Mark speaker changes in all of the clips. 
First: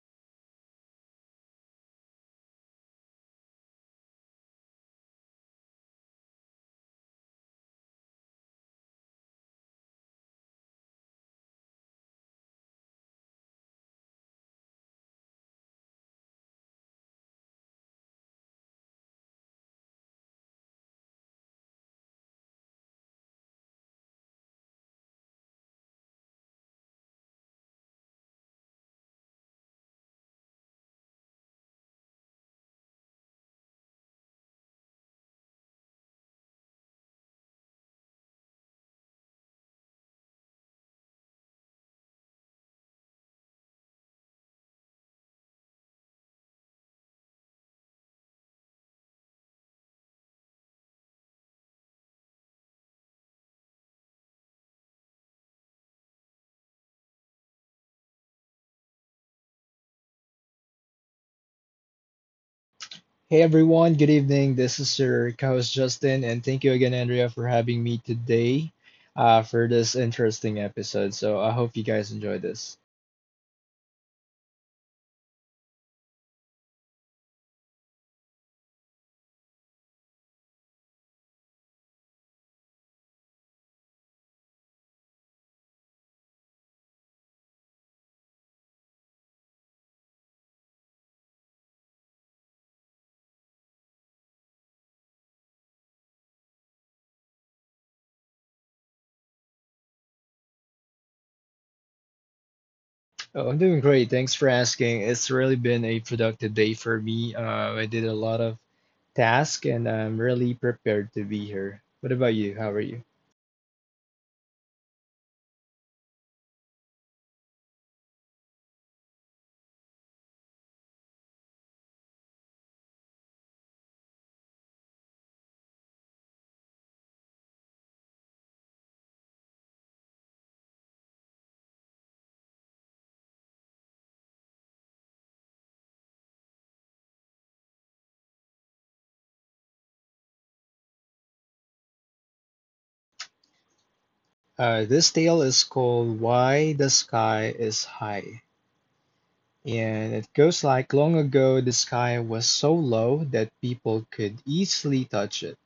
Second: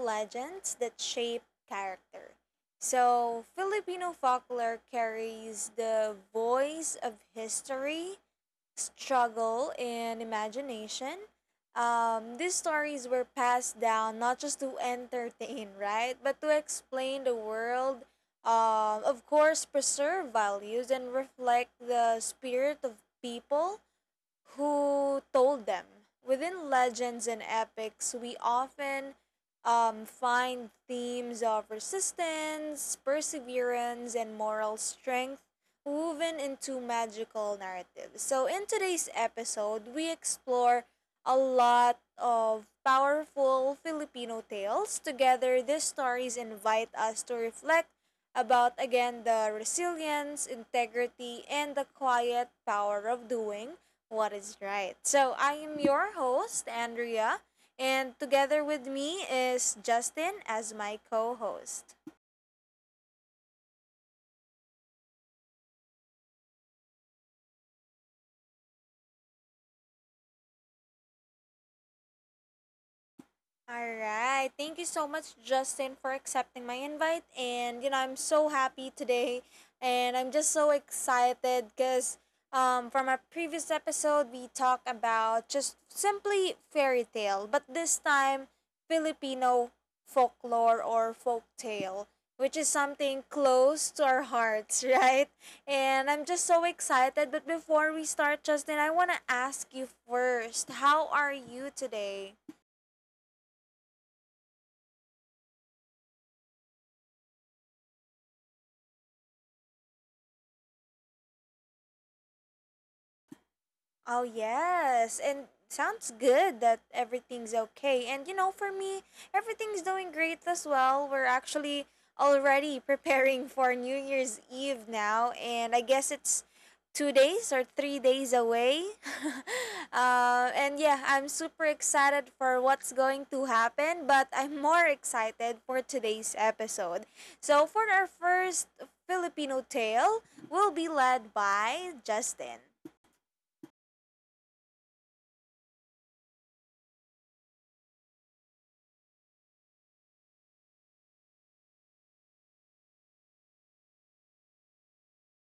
Speaker 1: legends that shape character. So, Filipino folklore carries the voice of history, struggle, and imagination. These stories were passed down not just to entertain, right, but to explain the world, of course, preserve values, and reflect the spirit of people who told them. Within legends and epics, we often find themes of resistance, perseverance, and moral strength woven into magical narratives. So, in today's episode, we explore a lot of powerful Filipino tales. Together, these stories invite us to reflect about again the resilience, integrity, and the quiet power of doing what is right. So I am your host, Andrea, and together with me is Justin as my co host.
Speaker 2: Hey everyone, good evening. This is your co-host Justin, and thank you again, Andrea, for having me today for this interesting episode. So I hope you guys enjoy this.
Speaker 1: All right. Thank you so much, Justin, for accepting my invite. And, you know, I'm so happy today. And I'm just so excited because from our previous episode, we talked about just simply fairy tale, but this time, Filipino folklore or folk tale, which is something close to our hearts, right? And I'm just so excited. But before we start, Justin, I want to ask you first, how are you today?
Speaker 2: Oh, I'm doing great. Thanks for asking. It's really been a productive day for me. I did a lot of tasks, and I'm really prepared to be here. What about you? How are you?
Speaker 1: Oh, yes. And sounds good that everything's okay. And you know, for me, everything's doing great as well. We're actually already preparing for New Year's Eve now. And I guess it's 2 days or 3 days away. And yeah, I'm super excited for what's going to happen, but I'm more excited for today's episode. So, for our first Filipino tale, we'll be led by Justin.
Speaker 2: This tale is called Why the Sky is High. And it goes like long ago, the sky was so low that people could easily touch it.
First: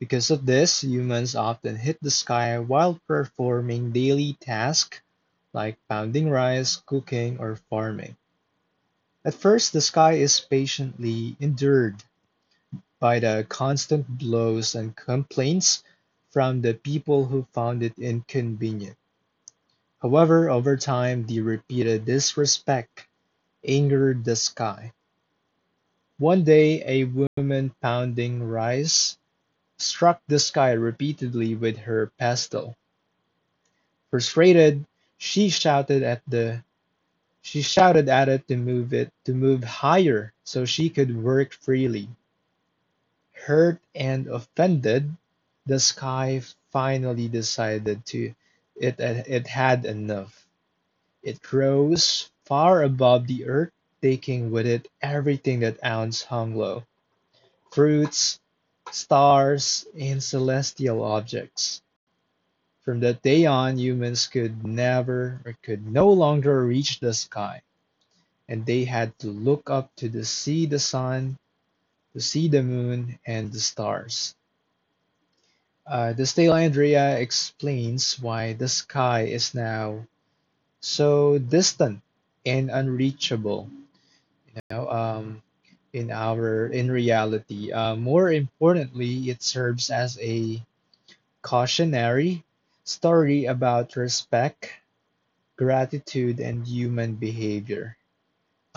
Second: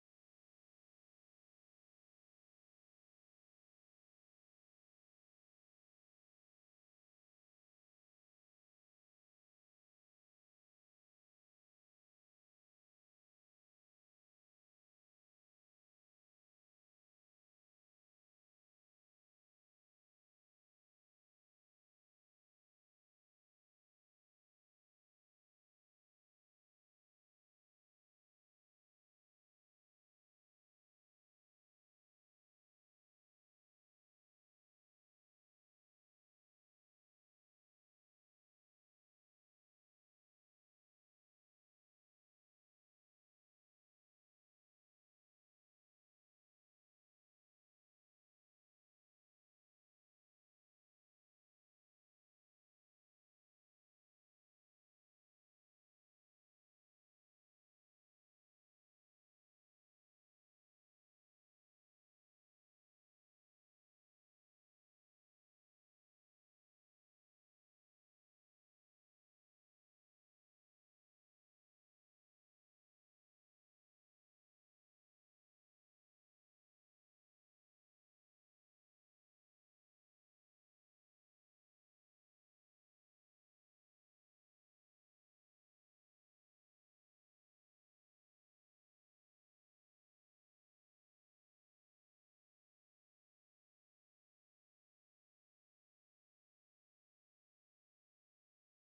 Speaker 2: Because of this, humans often hit the sky while performing daily tasks like pounding rice, cooking, or farming. At first, the sky is patiently endured by the constant blows and complaints from the people who found it inconvenient. However, over time, the repeated disrespect angered the sky. One day, a woman pounding rice struck the sky repeatedly with her pestle. Frustrated, she shouted at the she shouted at it to move higher so she could work freely. Hurt and offended, the sky finally decided to it had enough. It rose far above the earth, taking with it everything that ounce hung low, fruits, stars, and celestial objects. From that day on, humans could never or could no longer reach the sky, and they had to look up to the see the sun, to see the moon, and the stars. The tale, Andrea, explains why the sky is now so distant and unreachable. You know, um, in reality. More importantly, it serves as a cautionary story about respect, gratitude, and human behavior.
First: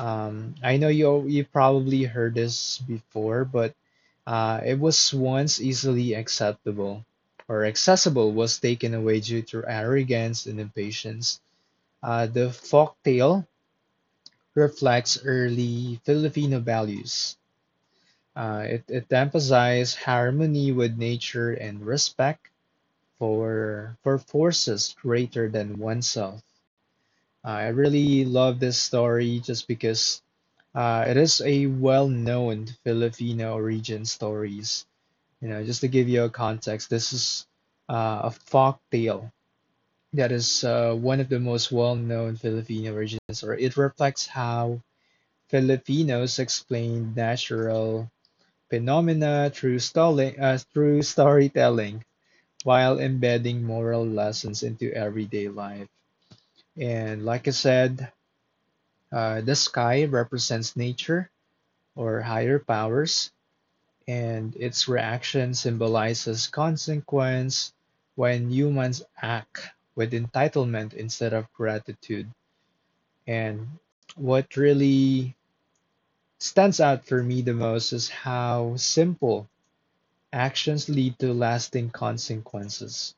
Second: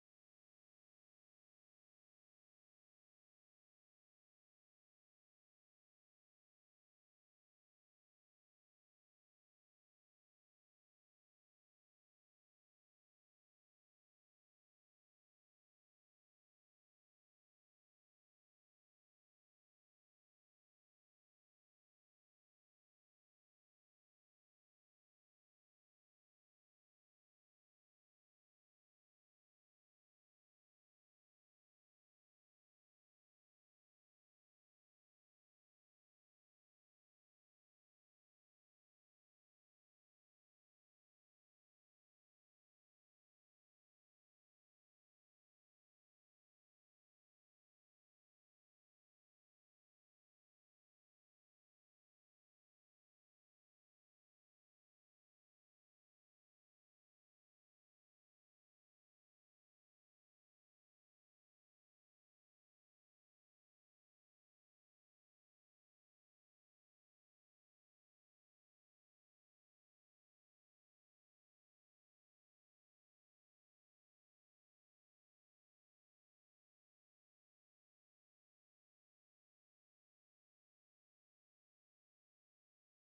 Speaker 2: I know you probably heard this before, but it was once easily acceptable or accessible was taken away due to arrogance and impatience. The folktale reflects early Filipino values. It emphasizes harmony with nature and respect for forces greater than oneself. I really love this story just because it is a well-known Filipino origin stories. You know, just to give you a context, this is a folk tale that is one of the most well-known Filipino origins, or it reflects how Filipinos explain natural phenomena through story, through storytelling while embedding moral lessons into everyday life. And like I said, the sky represents nature or higher powers, and its reaction symbolizes consequence when humans act with entitlement instead of gratitude. And what really stands out for me the most is how simple actions lead to lasting consequences,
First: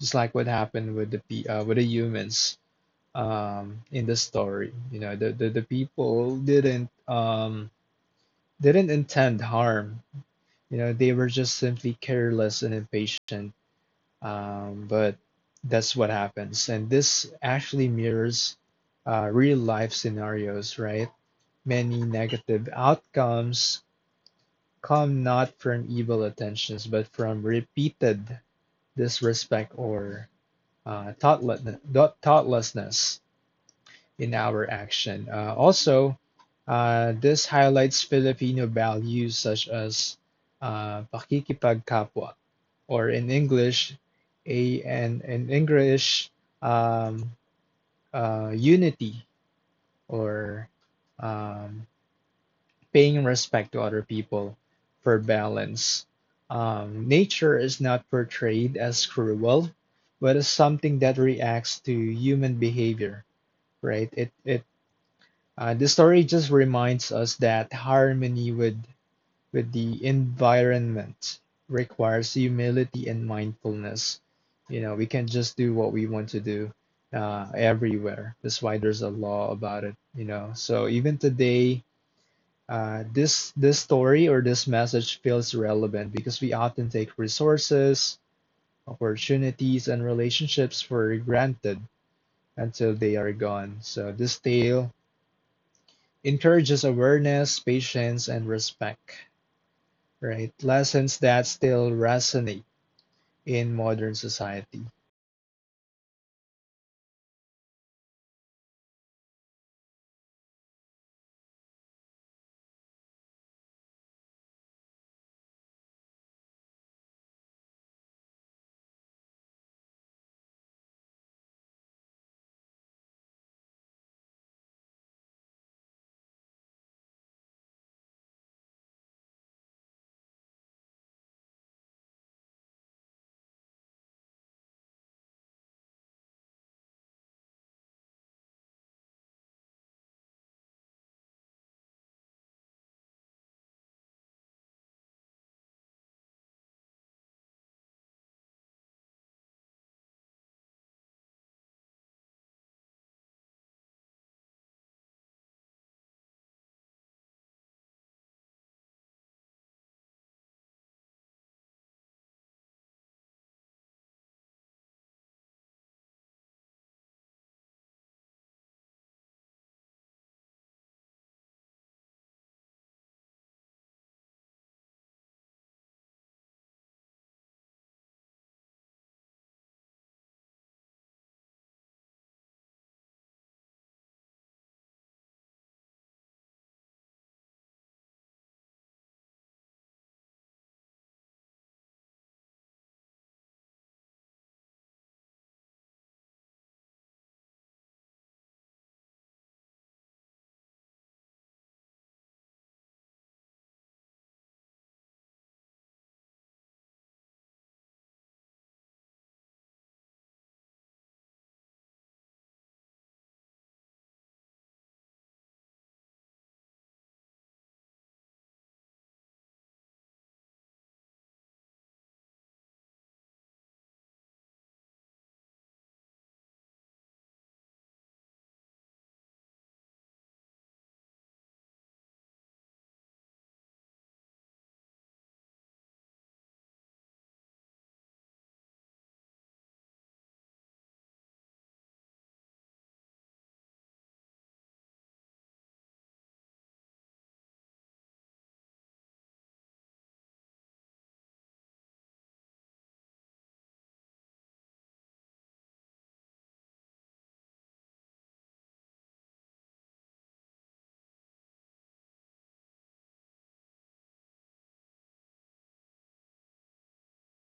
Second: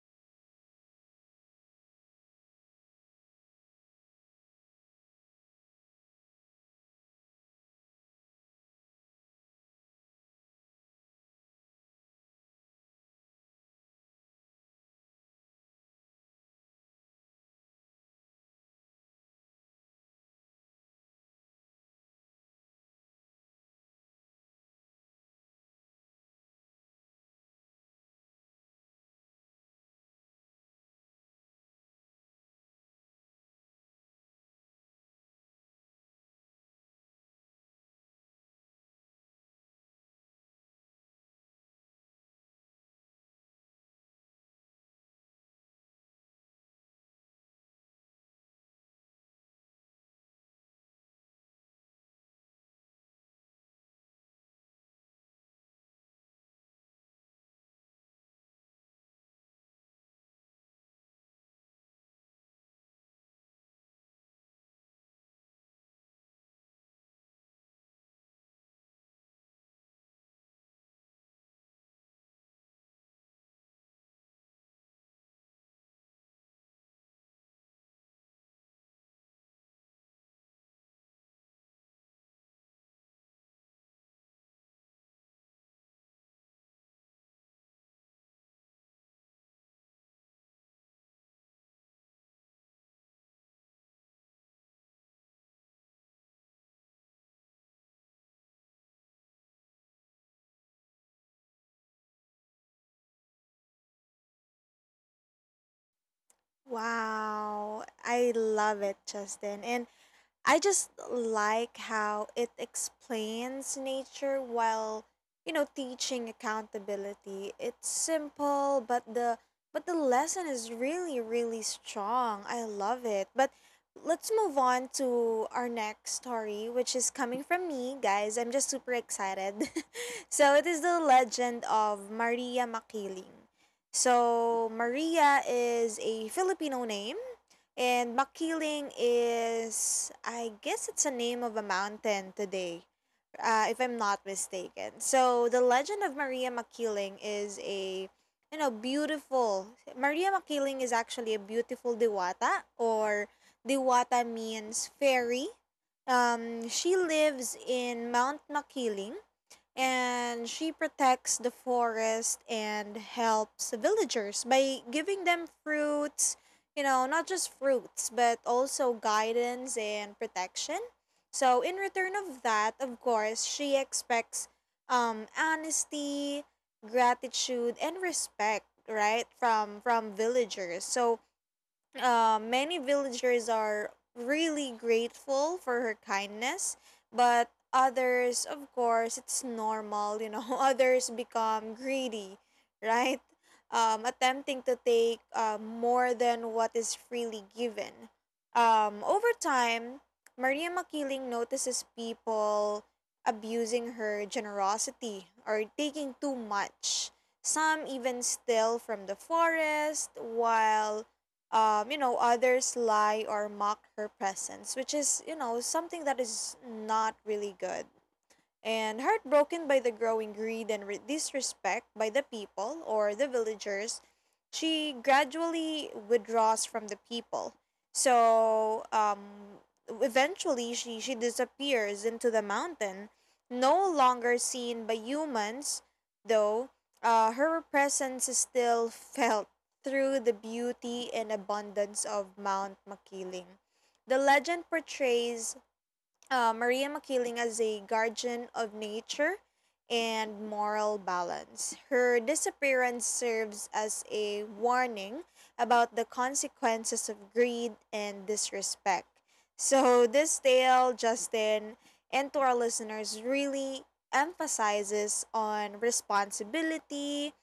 Speaker 2: just like what happened with the with the humans in the story. You know, the people didn't they didn't intend harm. You know, they were just simply careless and impatient. But that's what happens. And this actually mirrors real life scenarios, right? Many negative outcomes come not from evil intentions, but from repeated disrespect or uh, thoughtlessness. thoughtlessness in our action. Also, this highlights Filipino values such as pakikipagkapwa, or in English, a and in English, um, unity or um, paying respect to other people for balance. Nature is not portrayed as cruel, but as something that reacts to human behavior, right? It The story just reminds us that harmony with the environment requires humility and mindfulness. You know, we can't just do what we want to do everywhere. That's why there's a law about it, you know. So even today, this story or this message feels relevant because we often take resources, opportunities, and relationships for granted until they are gone. So this tale encourages awareness, patience, and respect, right? Lessons that still resonate in modern society.
Speaker 1: Wow, I love it, Justin. And I just like how it explains nature while, you know, teaching accountability. It's simple, but the lesson is really really strong. I love it. But let's move on to our next story, which is coming from me, guys. I'm just super excited. So it is the legend of Maria Makiling. So Maria is a Filipino name and Makiling is, I guess, it's a name of a mountain today, if I'm not mistaken. So the legend of Maria Makiling is a, you know, beautiful. Maria Makiling is actually a beautiful diwata, or diwata means fairy. She lives in Mount Makiling, and she protects the forest and helps the villagers by giving them fruits, you know, not just fruits, but also guidance and protection. So in return of that, of course, she expects honesty, gratitude, and respect, right, from villagers. So many villagers are really grateful for her kindness, but others, of course, it's normal, you know, others become greedy, right? Attempting to take more than what is freely given. Over time, Maria Makiling notices people abusing her generosity or taking too much. Some even steal from the forest, while you know, others lie or mock her presence, which is, you know, something that is not really good. And heartbroken by the growing greed and disrespect by the people or the villagers, she gradually withdraws from the people. So eventually, she disappears into the mountain, no longer seen by humans, though her presence is still felt through the beauty and abundance of Mount Makiling. The legend portrays Maria Makiling as a guardian of nature and moral balance. Her disappearance serves as a warning about the consequences of greed and disrespect. So, this tale, Justin, and to our listeners, really emphasizes on responsibility,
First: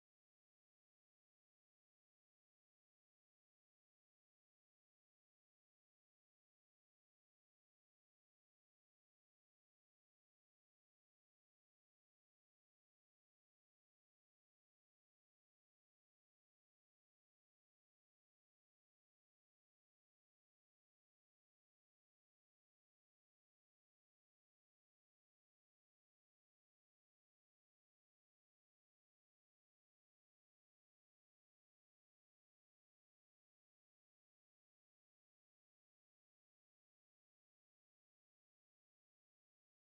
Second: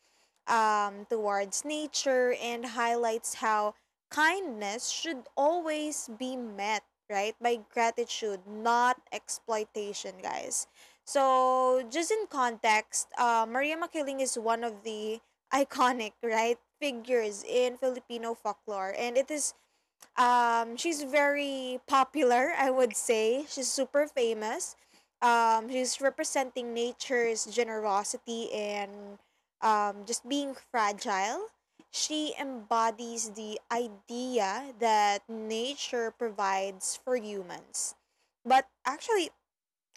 Speaker 1: towards nature, and highlights how kindness should always be met, right, by gratitude, not exploitation, guys. So, just in context, Maria Makiling is one of the iconic, right, figures in Filipino folklore, and it is she's very popular, I would say. She's super famous. She's representing nature's generosity and just being fragile. She embodies the idea that nature provides for humans. But actually,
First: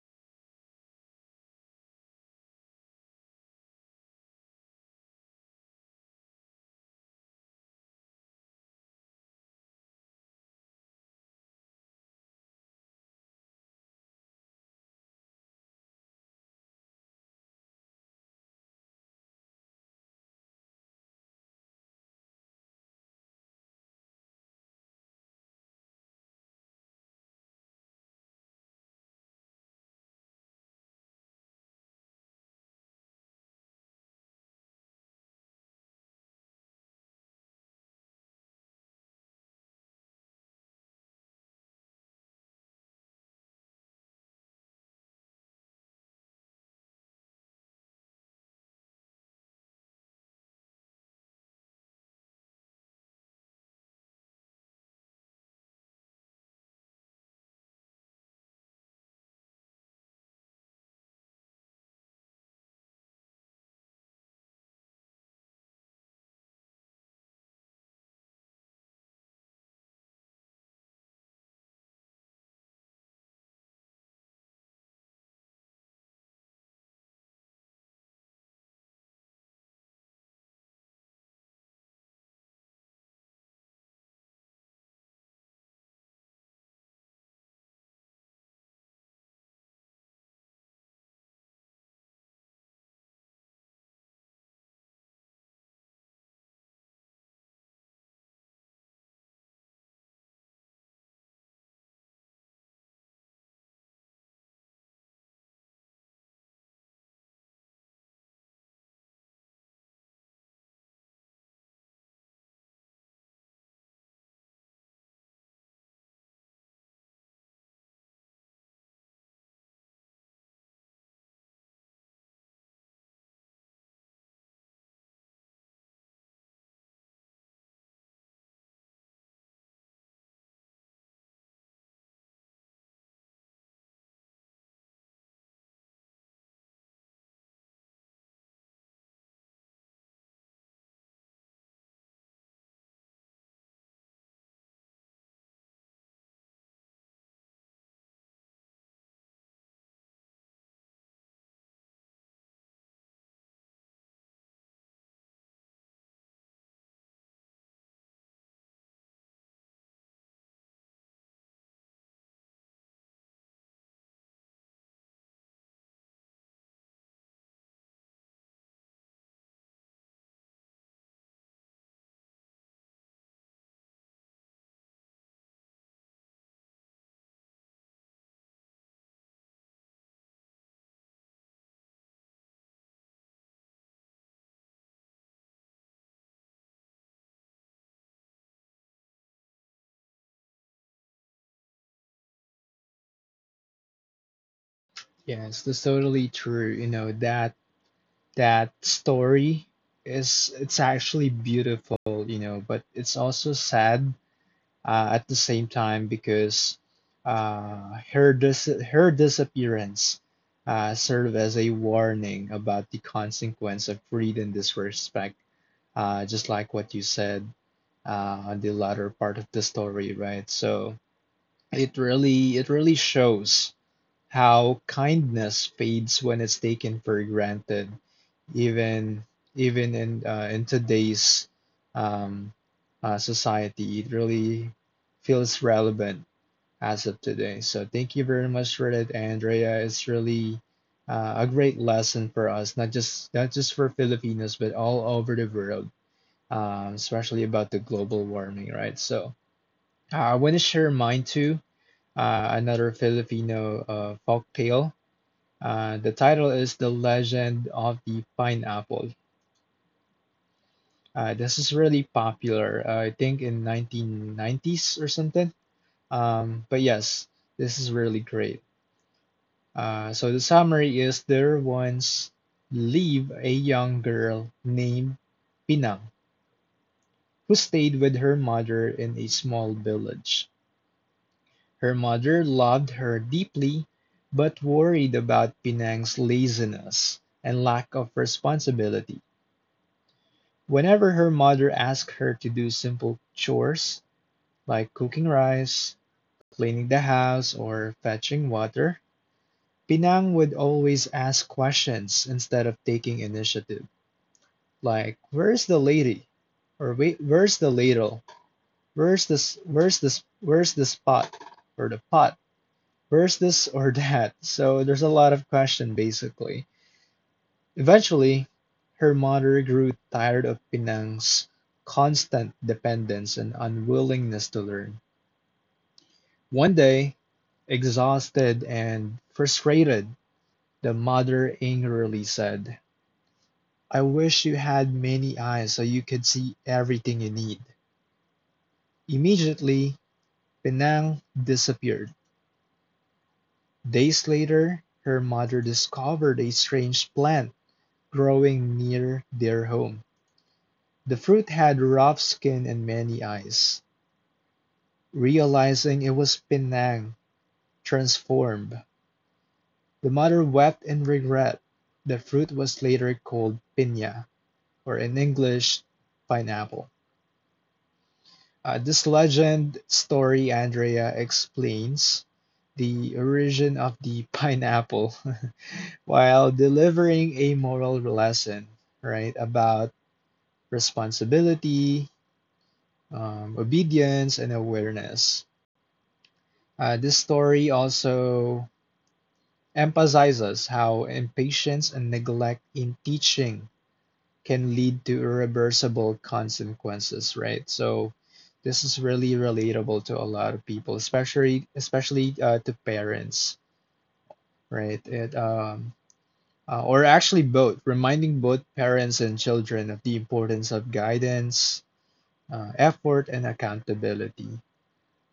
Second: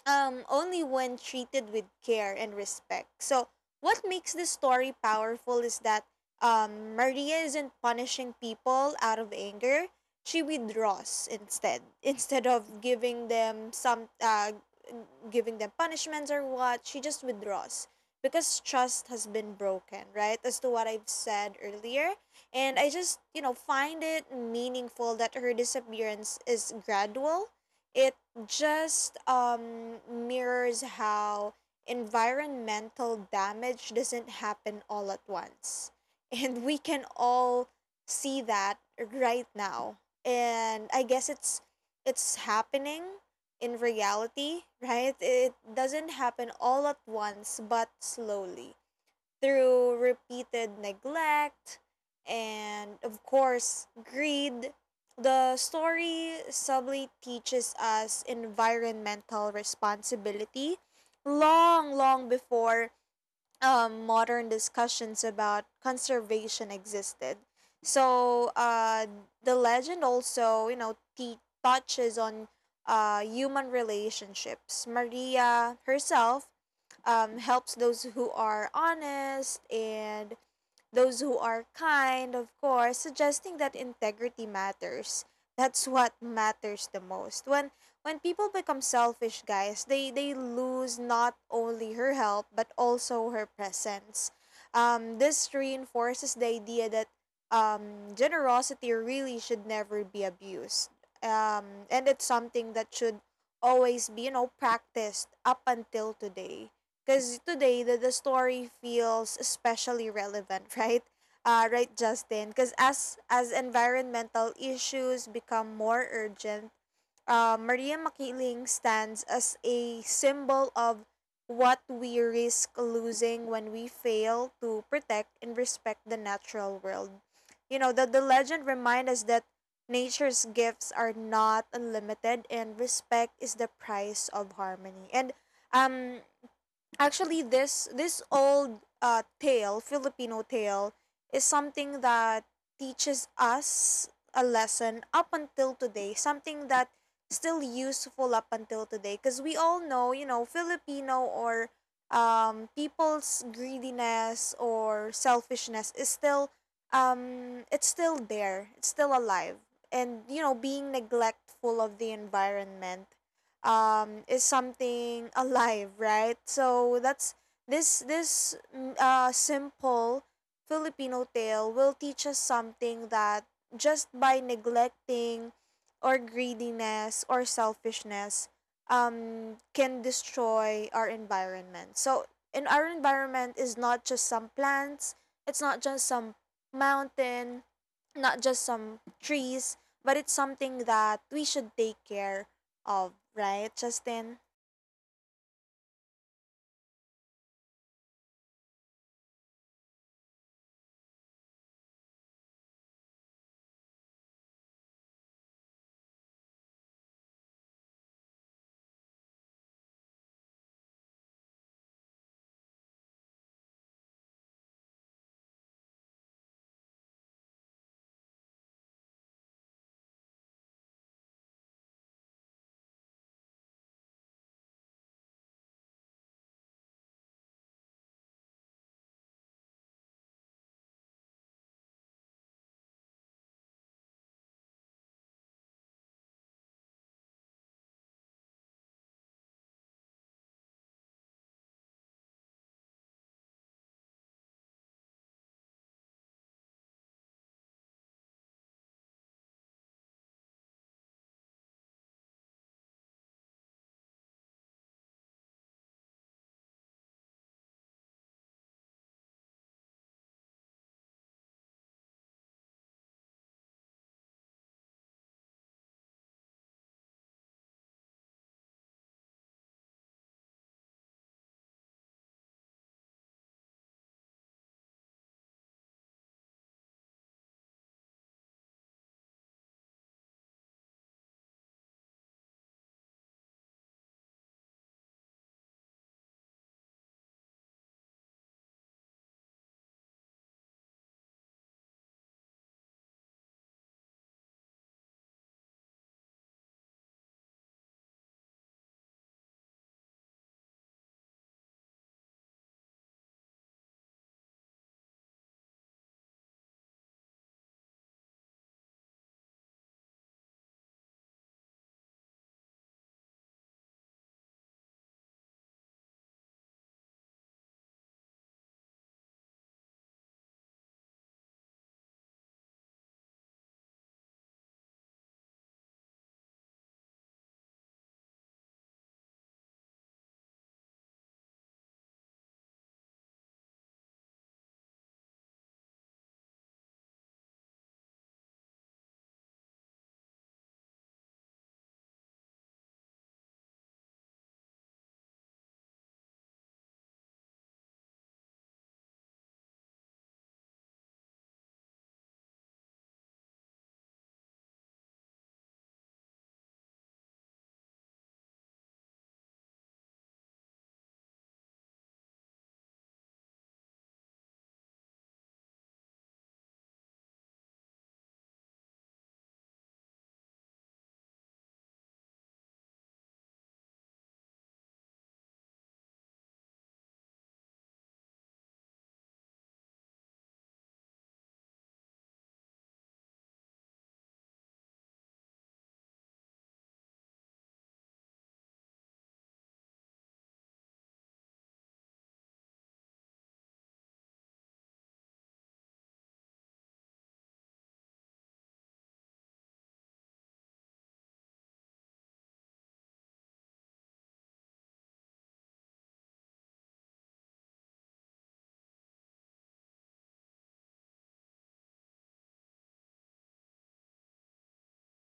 Speaker 1: only when treated with care and respect. So, what makes this story powerful is that Maria isn't punishing people out of anger. She withdraws instead, instead of giving them some, giving them punishments or what. She just withdraws because trust has been broken, right? As to what I've said earlier, and I just, you know, find it meaningful that her disappearance is gradual. It just mirrors how environmental damage doesn't happen all at once. And we can all see that right now. And I guess it's happening in reality, right? It doesn't happen all at once, but slowly, through repeated neglect and, of course, greed. The story subtly teaches us environmental responsibility long, long before modern discussions about conservation existed. So the legend also, you know, touches on human relationships. Maria herself helps those who are honest and those who are kind, of course, suggesting that integrity matters. That's what matters the most. When people become selfish, guys, they lose not only her help, but also her presence. This reinforces the idea that generosity really should never be abused. And it's something that should always be, you know, practiced up until today, because today the story feels especially relevant, right, right Justin, because as environmental issues become more urgent, Maria Makiling stands as a symbol of what we risk losing when we fail to protect and respect the natural world. You know, the legend reminds us that nature's gifts are not unlimited, and respect is the price of harmony. And um actually, this old tale Filipino tale is something that teaches us a lesson up until today, something that still useful up until today, because we all know, you know, Filipino, or people's greediness or selfishness is still, it's still there, it's still alive. And you know, being neglectful of the environment is something alive, right? So that's— this simple Filipino tale will teach us something, that just by neglecting, or greediness or selfishness, can destroy our environment. So, and our environment is not just some plants, it's not just some mountain, not just some trees, but it's something that we should take care of, right, Justin?
Speaker 2: Yes, that's totally true. You know, that story is it's actually beautiful, you know, but it's also sad at the same time because her disappearance served as a warning about the consequence of greed and disrespect, just like what you said on the latter part of the story, right? So it really shows how kindness fades when it's taken for granted, even in today's um, society. It really feels relevant as of today. So thank you very much for that, Andrea. It's really a great lesson for us, not just for Filipinos, but all over the world, especially about the global warming, right? So I want to share mine too. Another Filipino folk tale, the title is The Legend of the Pineapple. This is really popular, I think in 1990s or something. But yes, this is really great. So the summary is there once lived a young girl named Pinang who stayed with her mother in a small village. Her mother loved her deeply but worried about Pinang's laziness and lack of responsibility. Whenever her mother asked her to do simple chores like cooking rice, cleaning the house, or fetching water, Pinang would always ask questions instead of taking initiative, like "Where's the lady?" or "Wait, where's the ladle? Where's this? Where's this? Where's this pot or the pot? Where's this or that?" So there's a lot of question basically. Eventually, her mother grew tired of Penang's constant dependence and unwillingness to learn. One day, exhausted and frustrated, the mother angrily said, "I wish you had many eyes so you could see everything you need." Immediately, Penang disappeared. Days later, her mother discovered a strange plant growing near their home. The fruit had rough skin and many eyes. Realizing it was Penang transformed, the mother wept in regret. The fruit was later called piña, or in English, pineapple. This legend story, Andrea, explains the origin of the pineapple while delivering a moral lesson, right, about responsibility, obedience, and awareness. This story also emphasizes how impatience and neglect in teaching can lead to irreversible consequences, right? So this is really relatable to a lot of people, especially to parents, right? It Or actually both, reminding both parents and children of the importance of guidance, effort, and accountability.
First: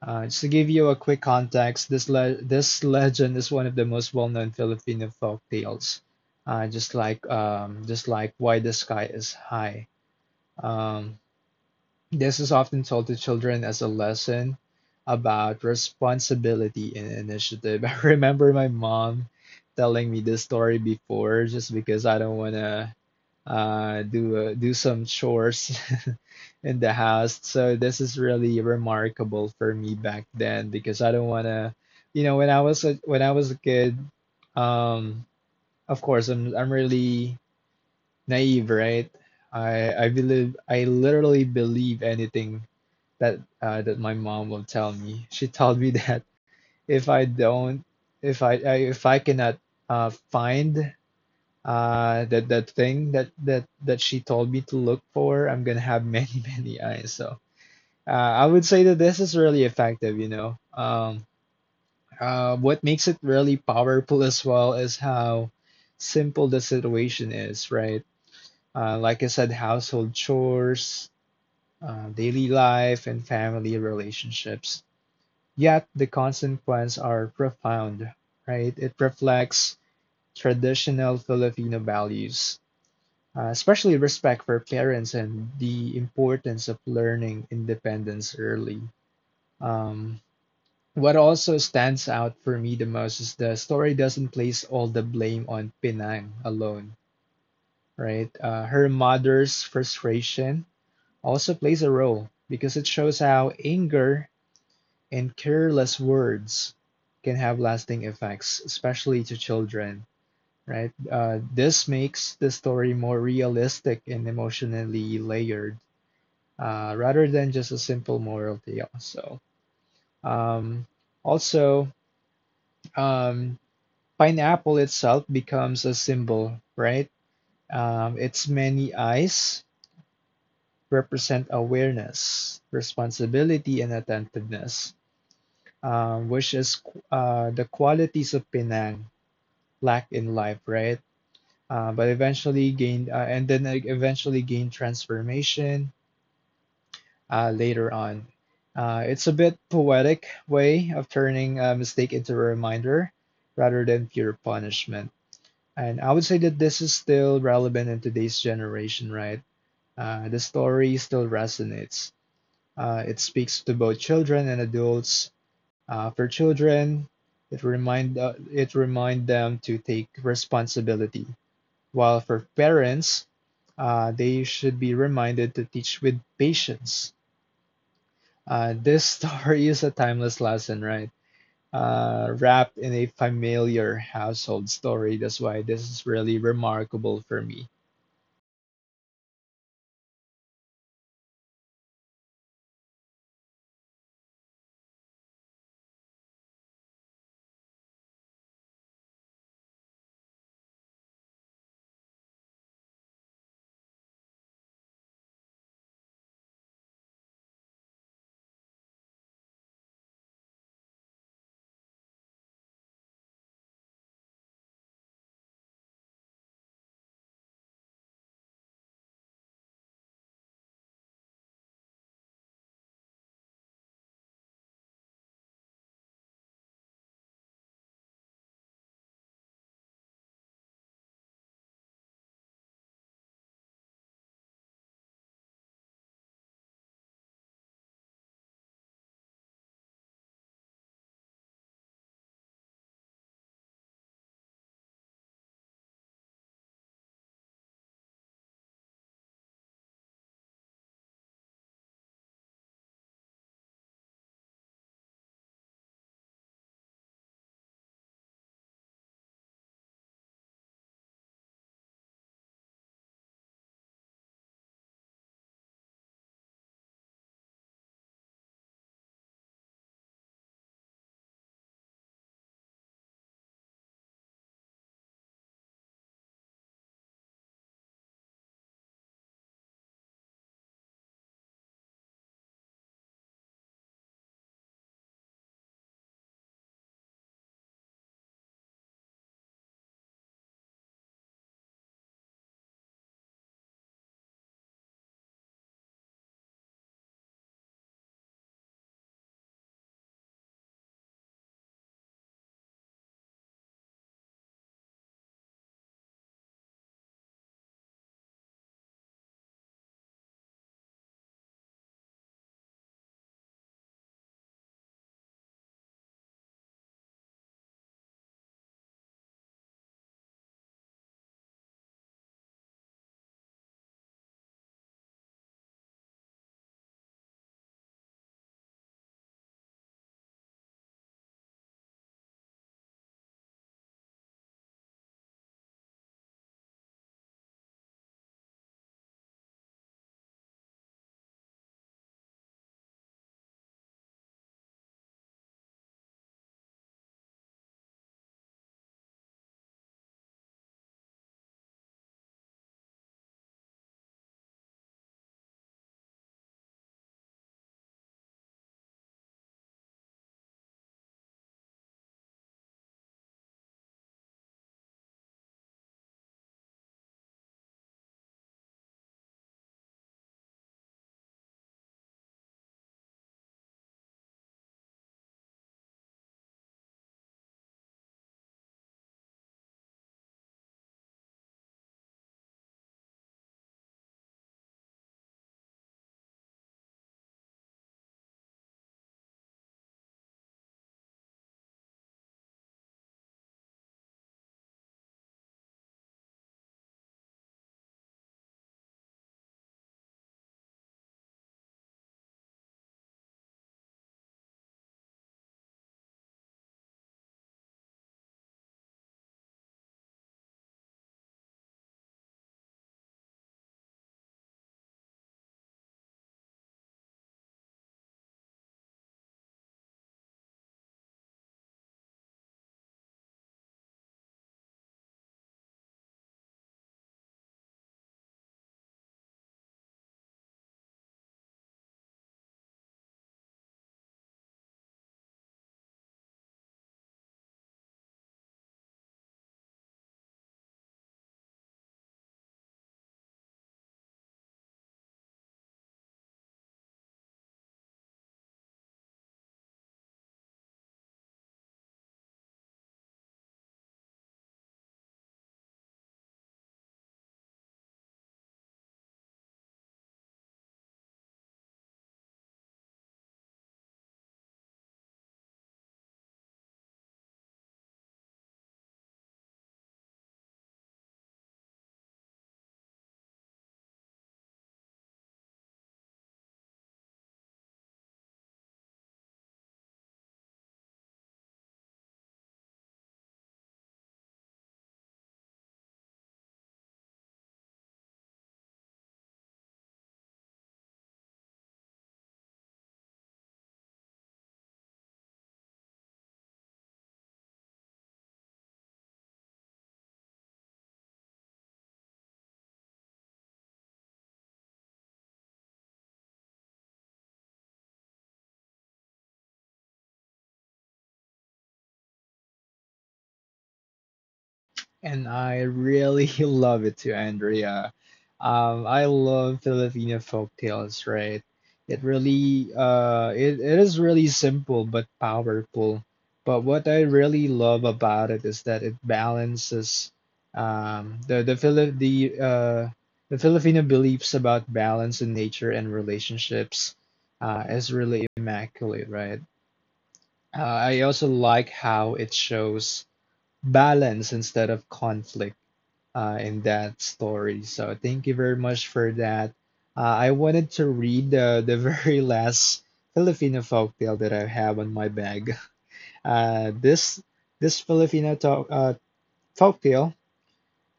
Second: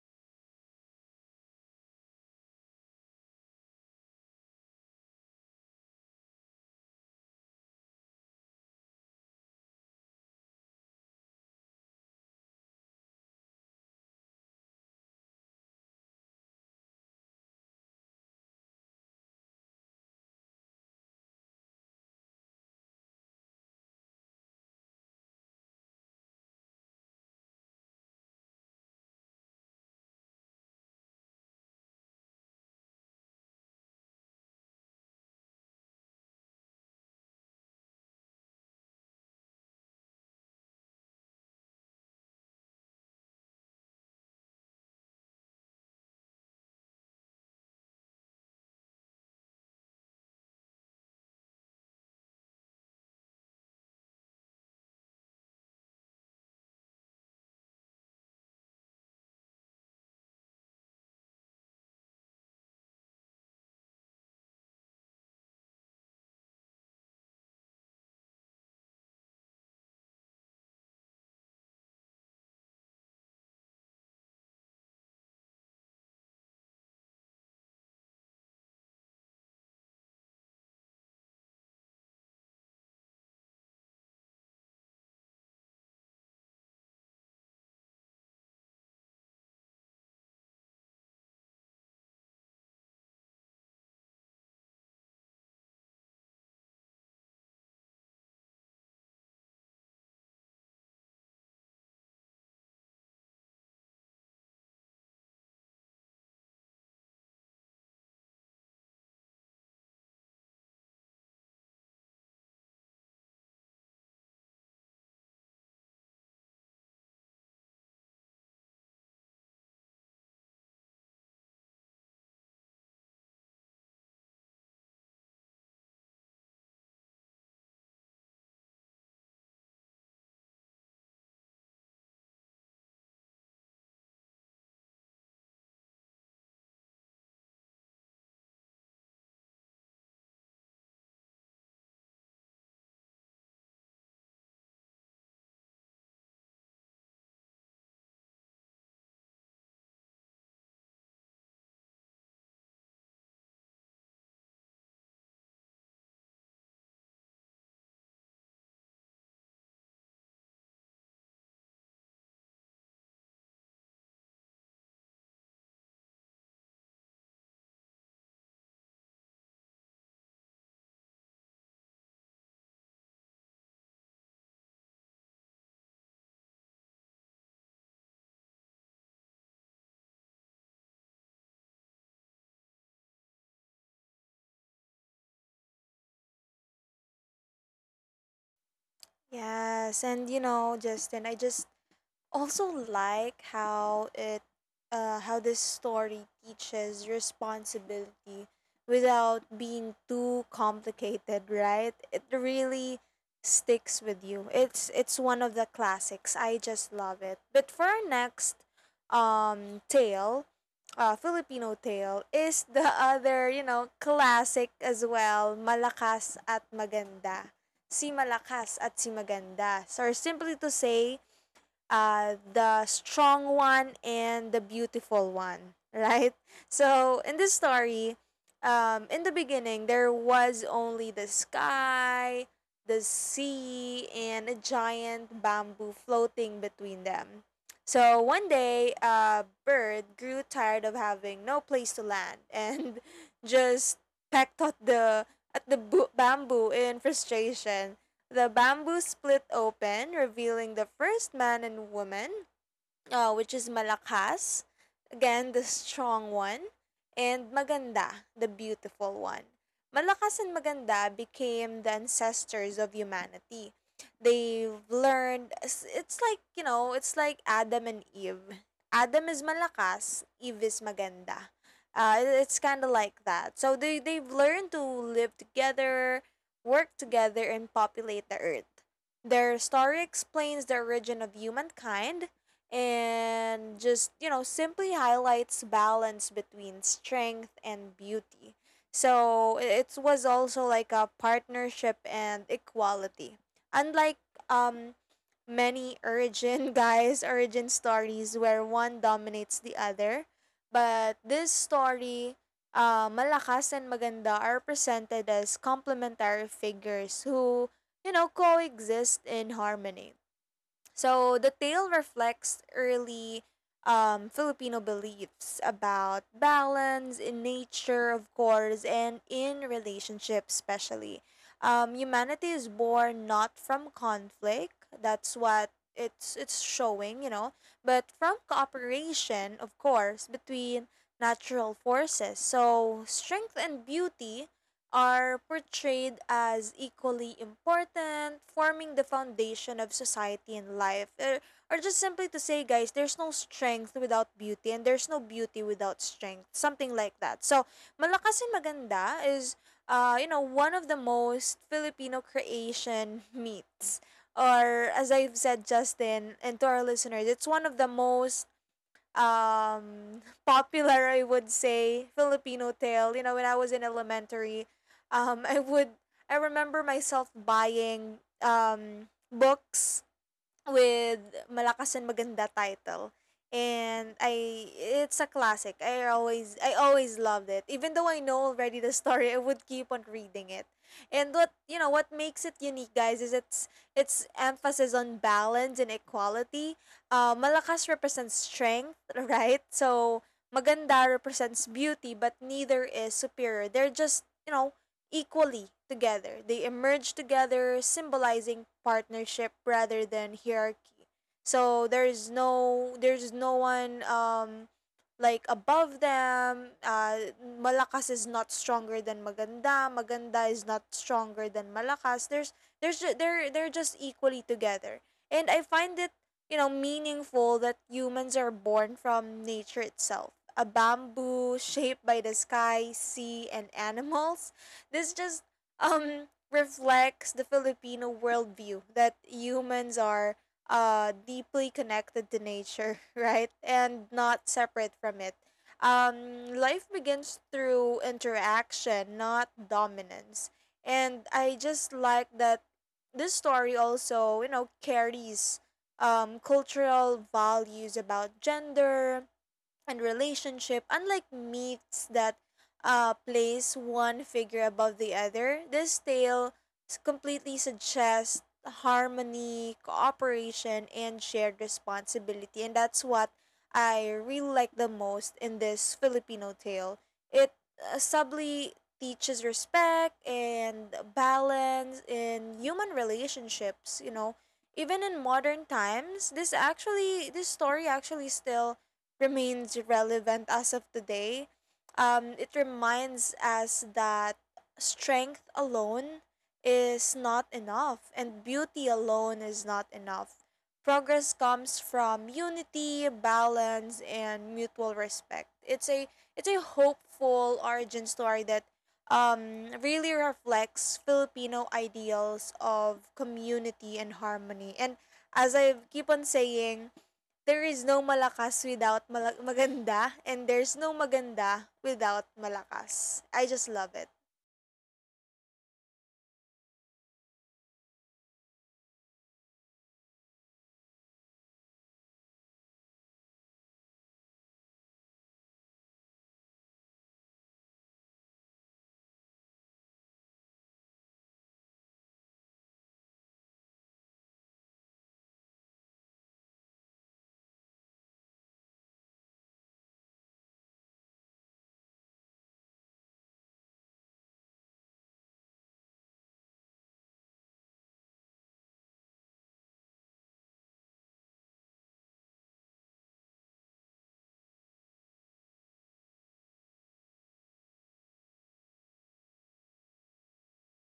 Speaker 2: Just to give you a quick context, this legend is one of the most well-known Filipino folk tales. Just like why the sky is high. Um, this is often told to children as a lesson about responsibility and initiative. I remember my mom telling me this story before, just because I don't wanna do some chores in the house. So this is really remarkable for me back then because I don't want to, you know, when I was a kid, um, of course I'm really naive, right? I literally believe anything that my mom will tell me. She told me that if I don't, if I, I if I cannot find that that thing that she told me to look for, I'm gonna have many many eyes. So I would say that this is really effective, you know. What makes it really powerful as well is how simple the situation is, right? Like I said, household chores, daily life, and family relationships, yet the consequences are profound, right? It reflects traditional Filipino values, especially respect for parents and the importance of learning independence early. Um, what also stands out for me the most is the story doesn't place all the blame on Penang alone, right? Her mother's frustration also plays a role because it shows how anger and careless words can have lasting effects, especially to children, right? This makes the story more realistic and emotionally layered, rather than just a simple moral morality. So, um, also um, pineapple itself becomes a symbol, right? Its many eyes represent awareness, responsibility, and attentiveness, which is the qualities of Penang lack in life, right? But eventually gained, and then Eventually gained transformation later on. It's a bit poetic way of turning a mistake into a reminder rather than pure punishment. And I would say that this is still relevant in today's generation, right? The story still resonates. It speaks to both children and adults. For children, it remind them to take responsibility. While for parents, they should be reminded to teach with patience. This story is a timeless lesson, right? Wrapped in a familiar household story. That's why this is really remarkable for me.
Speaker 1: Yes, and you know, Justin, I just also like how it how this story teaches responsibility without being too complicated, right. It really sticks with you. It's one of the classics. I just love it. But for our next tale Filipino tale is the other, you know, classic as well, Malakas at Maganda. Si Malakas at si Maganda. So, simply to say, the strong one and the beautiful one, right? So in this story, in the beginning, there was only the sky, the sea, and a giant bamboo floating between them. So one day, a bird grew tired of having no place to land and just pecked at the bamboo in frustration. The bamboo split open, revealing the first man and woman, which is Malakas. Again, the strong one. And Maganda, the beautiful one. Malakas and Maganda became the ancestors of humanity. They've learned— it's like, you know, it's like Adam and Eve. Adam is Malakas, Eve is Maganda. It's kind of like that. So they've learned to live together, work together, and populate the earth. Their story explains the origin of humankind and just, you know, simply highlights balance between strength and beauty. So it was also like a partnership and equality, unlike um many origin guys, origin stories where one dominates the other. But this story, Malakas and Maganda are presented as complementary figures who, you know, coexist in harmony. So the tale reflects early Filipino beliefs about balance in nature, of course, and in relationships, especially. Humanity is born not from conflict. That's what it's showing, you know, but from cooperation, of course, between natural forces. So strength and beauty are portrayed as equally important, forming the foundation of society and life. Or, just simply to say, guys, there's no strength without beauty, and there's no beauty without strength. Something like that. So, Malakas and Maganda is, you know, one of the most Filipino creation meets. Or, as I've said, Justin, and to our listeners, it's one of the most popular, I would say, Filipino tale. You know, when I was in elementary, um, I would I remember myself buying books with Malakas and Maganda title. And I it's a classic. I always loved it. Even though I know already the story, I would keep on reading it. And what you know what makes it unique, guys, is its emphasis on balance and equality. Malakas represents strength, right? So Maganda represents beauty, but neither is superior. They're just, you know, equally together. They emerge together, symbolizing partnership rather than hierarchy. So there's no one like above them. Malakas is not stronger than maganda. Maganda is not stronger than malakas. There's ju- they're just equally together. And I find it meaningful that humans are born from nature itself. A bamboo shaped by the sky, sea, and animals this just reflects the Filipino worldview that humans are deeply connected to nature, right? And not separate from it. Life begins through interaction, not dominance. And I just like that this story also, carries cultural values about gender, and relationship unlike myths that place one figure above the other. This tale completely suggests harmony, cooperation, and shared responsibility, and that's what I really like the most in this Filipino tale. It subtly teaches respect and balance in human relationships. You know, even in modern times, this story actually still remains relevant as of today. It reminds us that strength alone is not enough and beauty alone is not enough. Progress comes from unity, balance, and mutual respect. It's a hopeful origin story that really reflects Filipino ideals of community and harmony. And as I keep on saying, there is no malakas without maganda, and there's no maganda without malakas. I just love it.
Speaker 2: And I really love it too, Andrea. I love Filipino folk tales, right? It really, it is really simple but powerful. But what I really love about it is that it balances the the Filipino beliefs about balance in nature and relationships is really immaculate, right? I also like how it shows balance instead of conflict in that story. So thank you very much for that. I wanted to read the very last Filipino folktale that I have on my bag. Uh, this this folktale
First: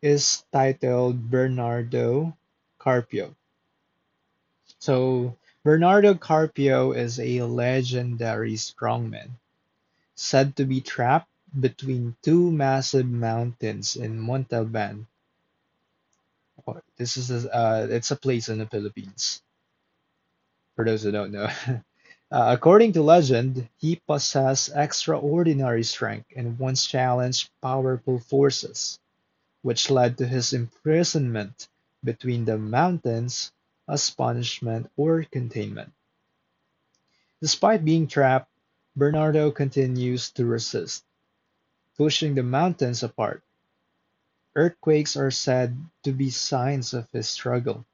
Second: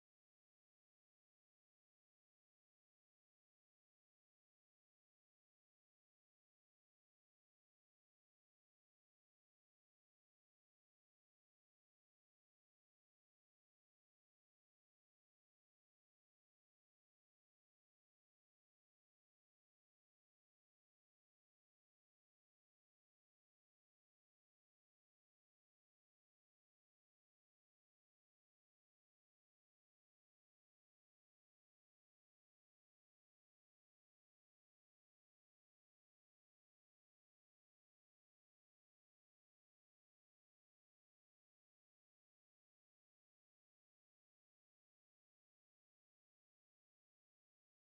Speaker 2: is titled Bernardo Carpio. So Bernardo Carpio is a legendary strongman said to be trapped between two massive mountains in Montalban. This is a place in the Philippines, for those who don't know. According to legend, he possessed extraordinary strength and once challenged powerful forces, which led to his imprisonment between the mountains as punishment or containment. Despite being trapped, Bernardo continues to resist, pushing the mountains apart. Earthquakes are said to be signs of his struggle.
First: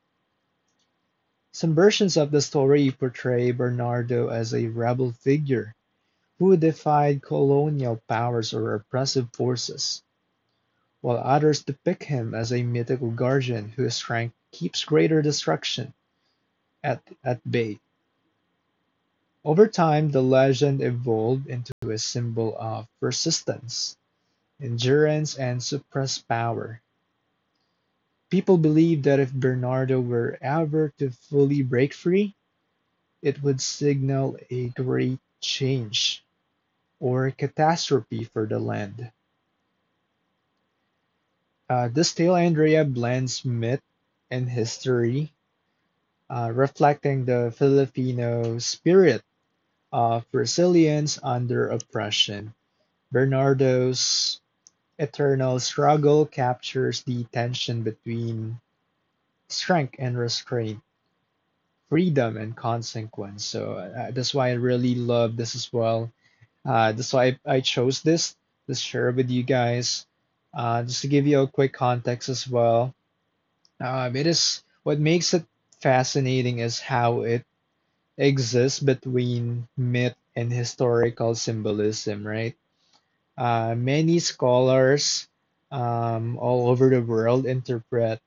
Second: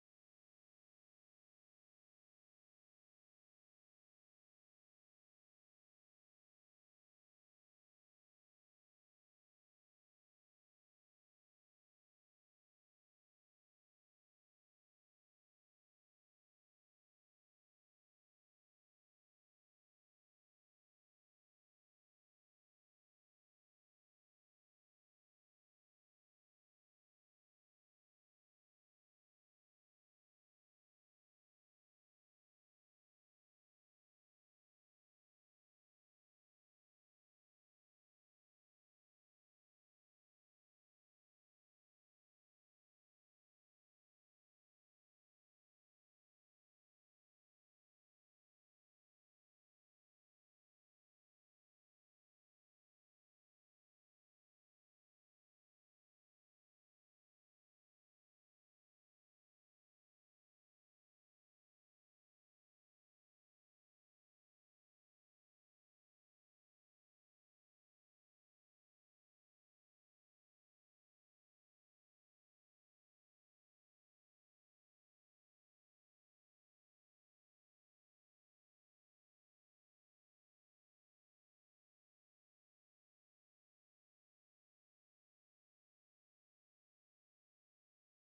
Speaker 2: Some versions of the story portray Bernardo as a rebel figure who defied colonial powers or oppressive forces, while others depict him as a mythical guardian whose strength keeps greater destruction at bay. Over time, the legend evolved into a symbol of persistence, endurance, and suppressed power. People believed that if Bernardo were ever to fully break free, it would signal a great change or catastrophe for the land. This tale, Andrea, blends myth and history, reflecting the Filipino spirit of resilience under oppression. Bernardo's eternal struggle captures the tension between strength and restraint, freedom and consequence. So that's why I really love this as well. That's why I chose this to share with you guys. Just to give you a quick context as well. It is what makes it fascinating is how it exists between myth and historical symbolism, right? Many scholars all over the world interpret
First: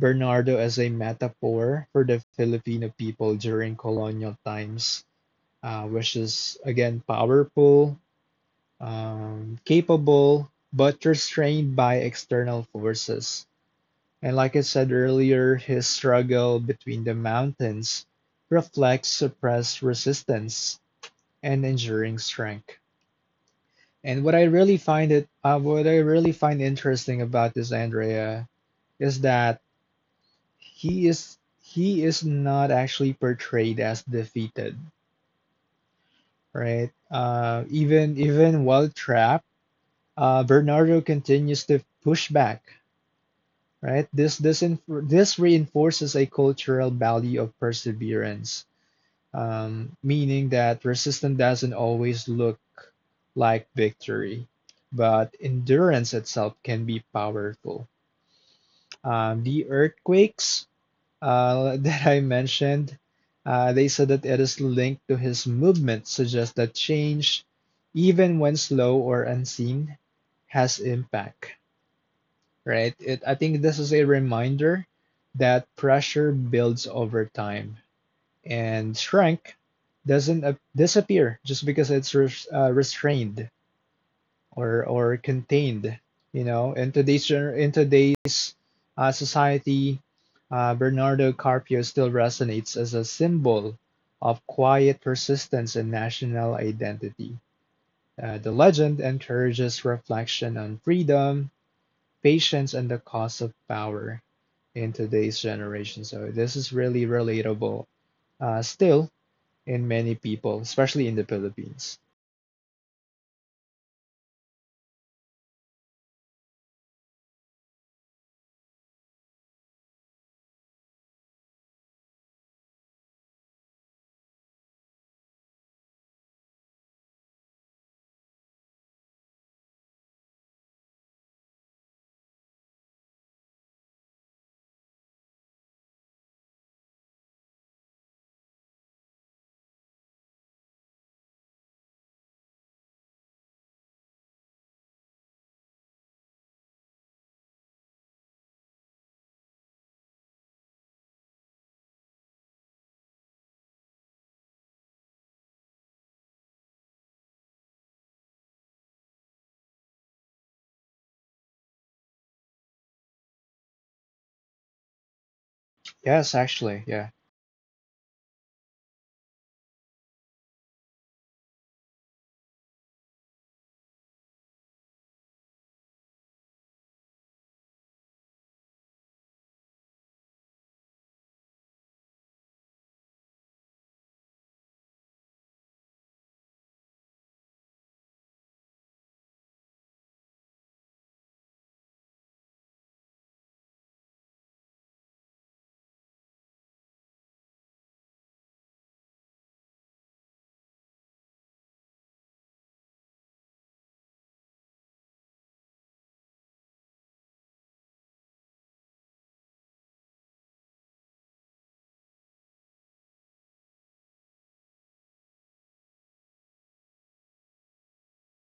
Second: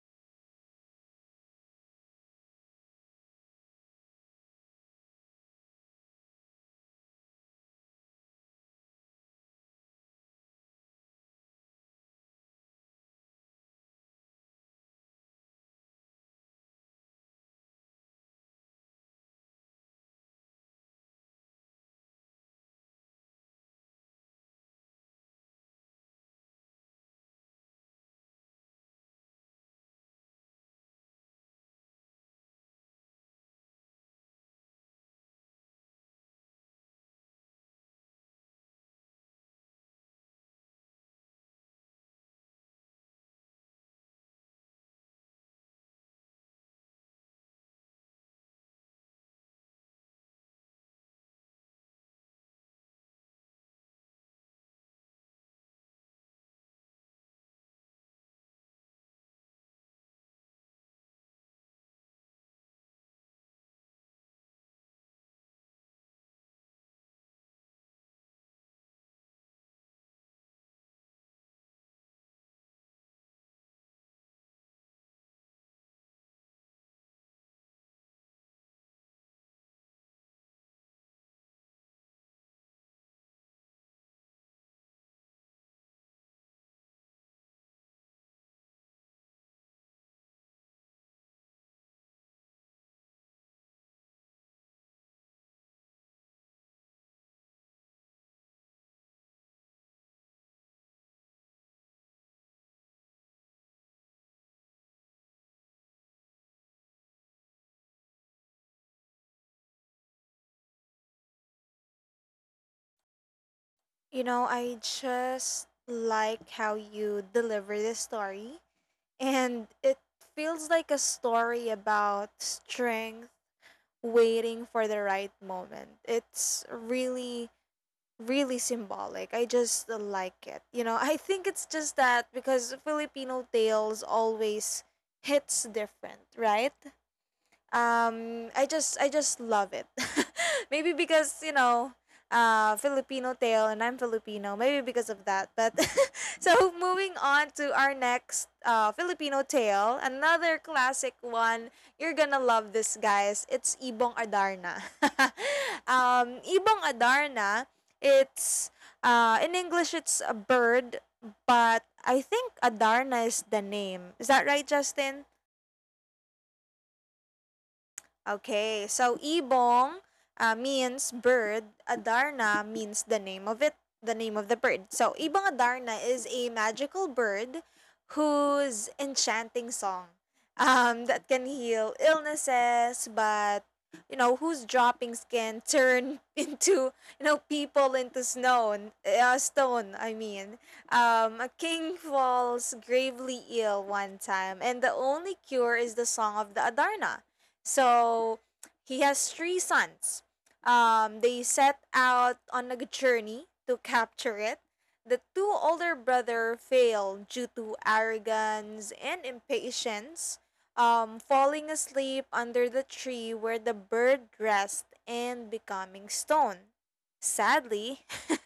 Speaker 2: Bernardo as a metaphor for the Filipino people during colonial times, which is again powerful, capable but restrained by external forces. And like I said earlier, his struggle between the mountains reflects suppressed resistance and enduring strength. And what I really find interesting about this, Andrea, is that he is not actually portrayed as defeated, right? Even while trapped, Bernardo continues to push back, right? This reinforces a cultural value of perseverance, meaning that resistance doesn't always look like victory, but endurance itself can be powerful. The earthquakes that I mentioned, they said that it is linked to his movement, suggests that change, even when slow or unseen, has impact, right? I think this is a reminder that pressure builds over time, and shrink doesn't disappear just because it's restrained or contained. You know, in today's society, Bernardo Carpio still resonates as a symbol of quiet persistence and national identity. The legend encourages reflection on freedom, patience, and the cost of power in today's generation. So this is really relatable, still, in many people, especially in the Philippines.
Speaker 1: You know, I just like how you deliver the story, and it feels like a story about strength waiting for the right moment. It's really really symbolic. I just like it. You know, I think it's just that because Filipino tales always hits different, right? I just love it. Maybe because you know Filipino tale and I'm Filipino, maybe because of that. But so moving on to our next Filipino tale, another classic one. You're gonna love this guys, it's ibong adarna. Ibong adarna, it's in English it's a bird, but I think adarna is the name. Is that right, Justin?
Speaker 2: Yes, actually, yeah.
Speaker 1: Okay, so ibong means bird, adarna means the name of it, the name of the bird. So ibong adarna is a magical bird whose enchanting song that can heal illnesses, but you know whose droppings can turn into you know people into stone. Stone, I mean. A king falls gravely ill one time, and the only cure is the song of the adarna, so he has three sons. They set out on a journey to capture it. The two older brother failed due to arrogance and impatience, falling asleep under the tree where the bird rests and becoming stone. Sadly,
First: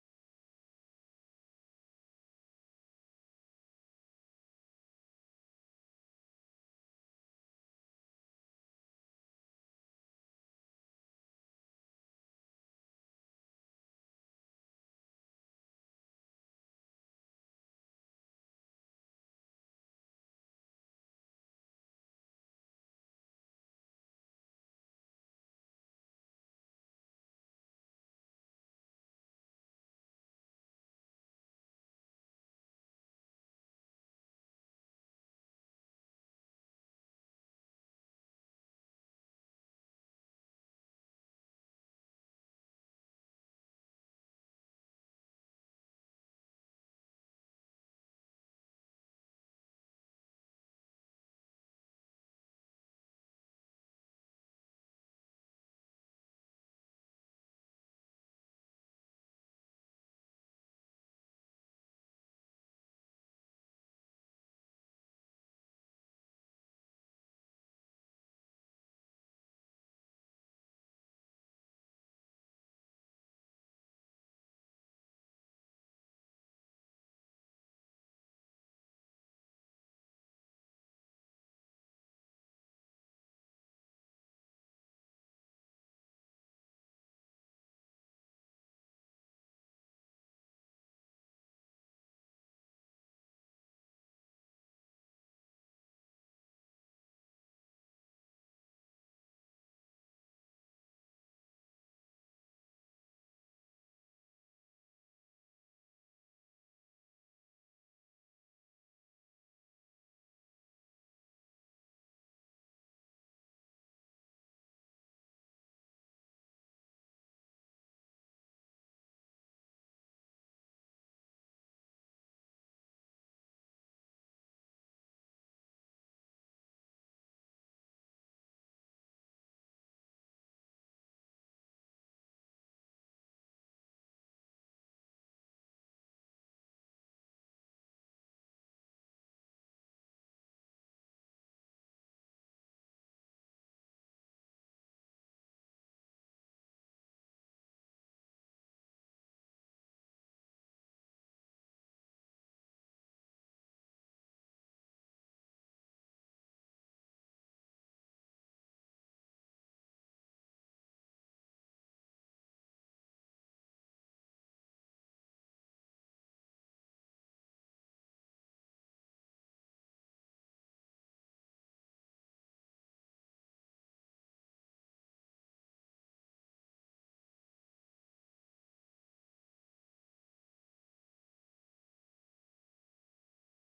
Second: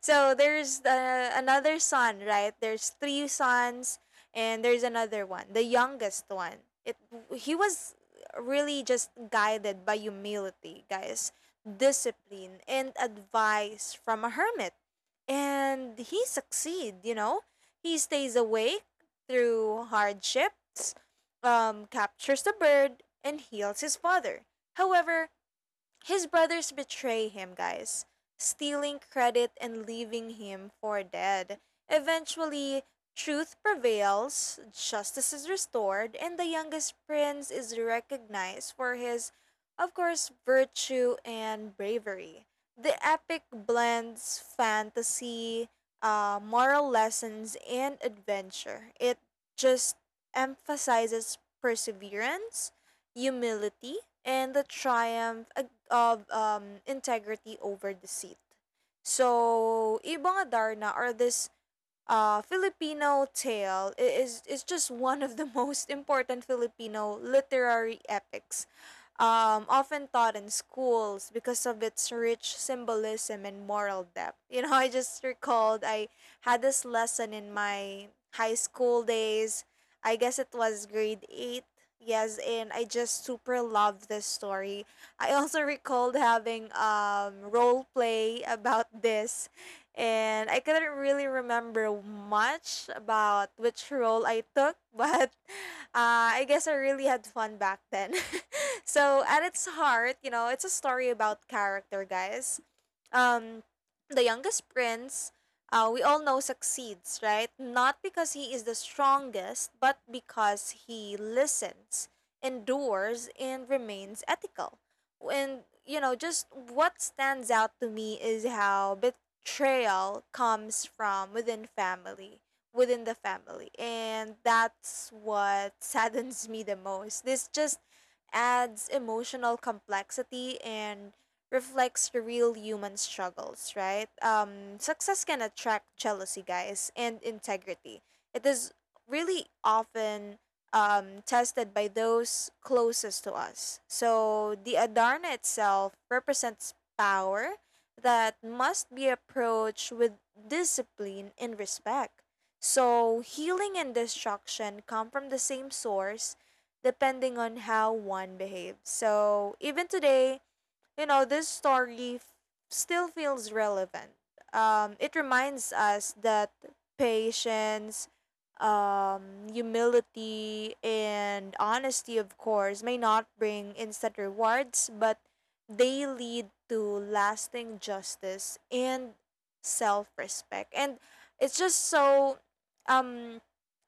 Speaker 1: so there's another son, right? There's three sons, and there's another one, the youngest one. It He was really just guided by humility, guys, discipline, and advice from a hermit. And he succeed, you know. He stays awake through hardships, captures the bird, and heals his father. However, his brothers betray him, guys, stealing credit and leaving him for dead. Eventually, truth prevails, justice is restored, and the youngest prince is recognized for his, of course, virtue and bravery. The epic blends fantasy, moral lessons, and adventure. It just emphasizes perseverance, humility, and the triumph of integrity over deceit. So, ibang adarna are this Filipino tale is just one of the most important Filipino literary epics, often taught in schools because of its rich symbolism and moral depth. You know, I just recalled I had this lesson in my high school days. I guess it was grade eight. Yes, and I just super loved this story. I also recalled having role play about this, and I couldn't really remember much about which role I took, but I guess I really had fun back then. So at its heart, you know, it's a story about character, guys. Um, the youngest prince, we all know succeeds, right? Not because he is the strongest, but because he listens, endures, and remains ethical. And you know, just what stands out to me is how Bit betrayal comes within the family. And that's what saddens me the most. This just adds emotional complexity and reflects the real human struggles, right? Success can attract jealousy, guys, and integrity. It is really often tested by those closest to us. So the Adarna itself represents power that must be approached with discipline and respect. So, healing and destruction come from the same source depending on how one behaves. So, even today, you know, this story still feels relevant. It reminds us that patience, humility, and honesty, of course, may not bring instant rewards, but they lead to lasting justice and self respect. And it's just so um,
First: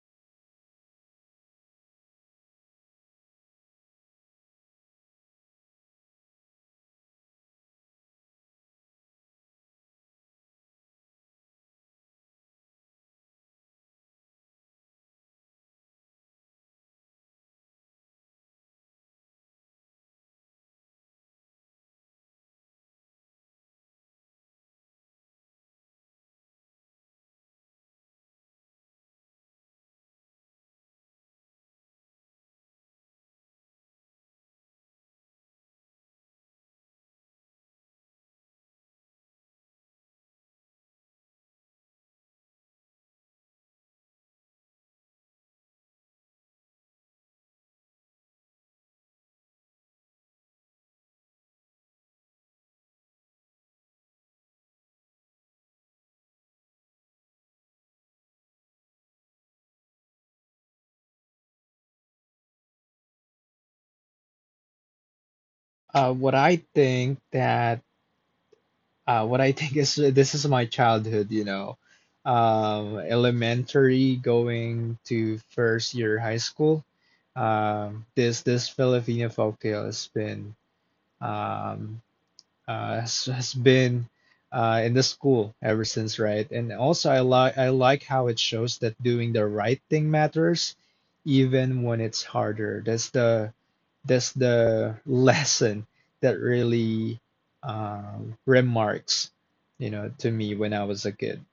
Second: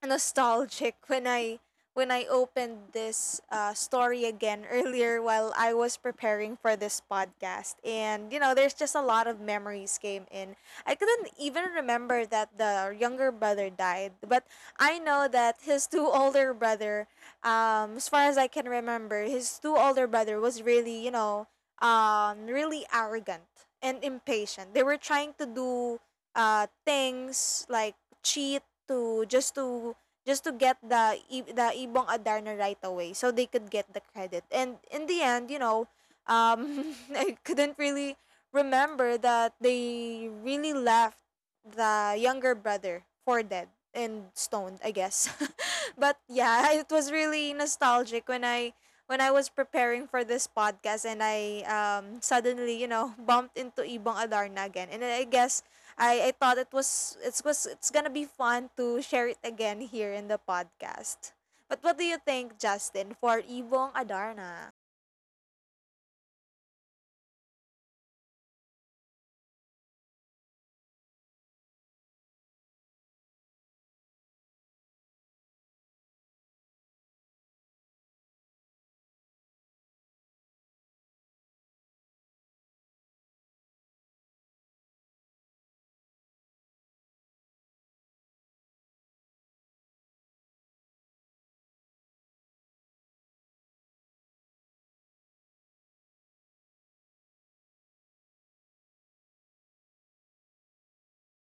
Speaker 1: nostalgic when I opened this story again earlier while I was preparing for this podcast. And, you know, there's just a lot of memories came in. I couldn't even remember that the younger brother died, but I know that his two older brother, as far as I can remember, his two older brother was really, you know, really arrogant and impatient. They were trying to do things like cheat, to just to just to get the the Ibong Adarna right away so they could get the credit. And in the end, you know, I couldn't really remember that they really left the younger brother for dead and stoned, I guess. But yeah, it was really nostalgic when I was preparing for this podcast and I suddenly, you know, bumped into Ibong Adarna again. And I guess I thought it was it's gonna be fun to share it again here in the podcast. But what do you think, Justin, for Ibong Adarna?
Speaker 2: Uh, what I think that what I think is, this is my childhood, you know, elementary going to first year high school. This Filipino folktale has been, um, has been in the school ever since, right? And also, I like how it shows that doing the right thing matters, even when it's harder. That's the lesson that really remarks, you know, to me when I was a kid.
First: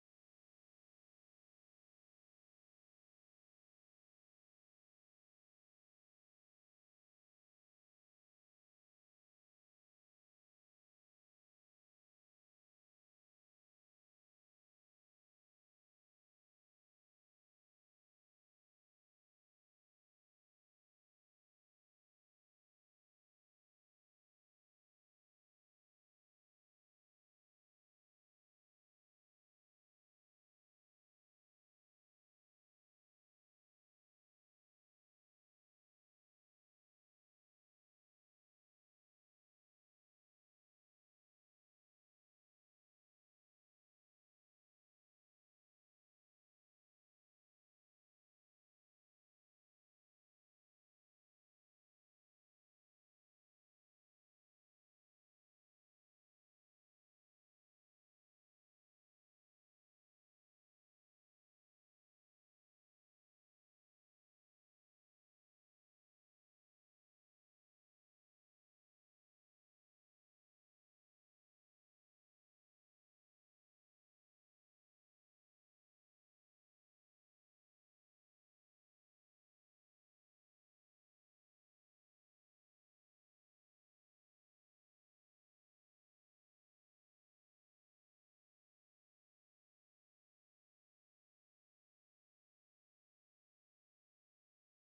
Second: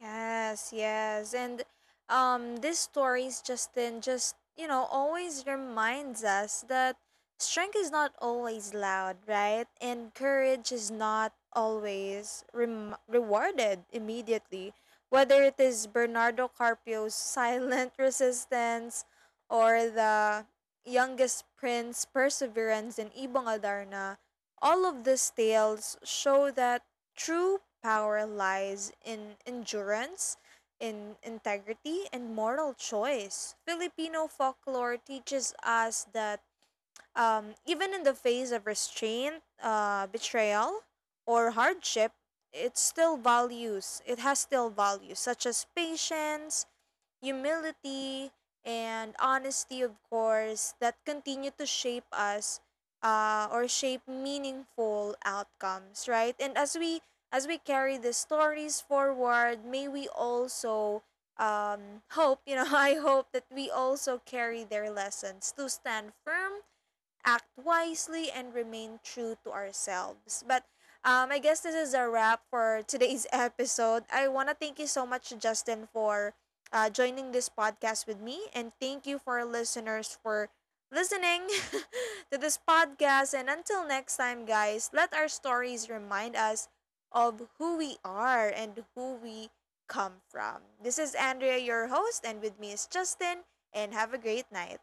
Speaker 1: Yes, yes. And these stories Justin just, you know, always reminds us that strength is not always loud, right? And courage is not always rewarded immediately. Whether it is Bernardo Carpio's silent resistance or the youngest prince perseverance in Ibong Adarna, all of these tales show that true power lies in endurance, in integrity, and moral choice. Filipino folklore teaches us that even in the face of restraint, betrayal, or hardship, it has still values such as patience, humility, and honesty, of course, that continue to shape us or shape meaningful outcomes, right? And as we carry the stories forward, may we also you know, I hope that we also carry their lessons to stand firm, act wisely, and remain true to ourselves. But I guess this is a wrap for today's episode. I want to thank you so much, Justin, for joining this podcast with me. And thank you for our listeners for listening to this podcast. And until next time, guys, let our stories remind us of who we are and who we come from. This is Andrea, your host, and with me is Justin. And have a great night.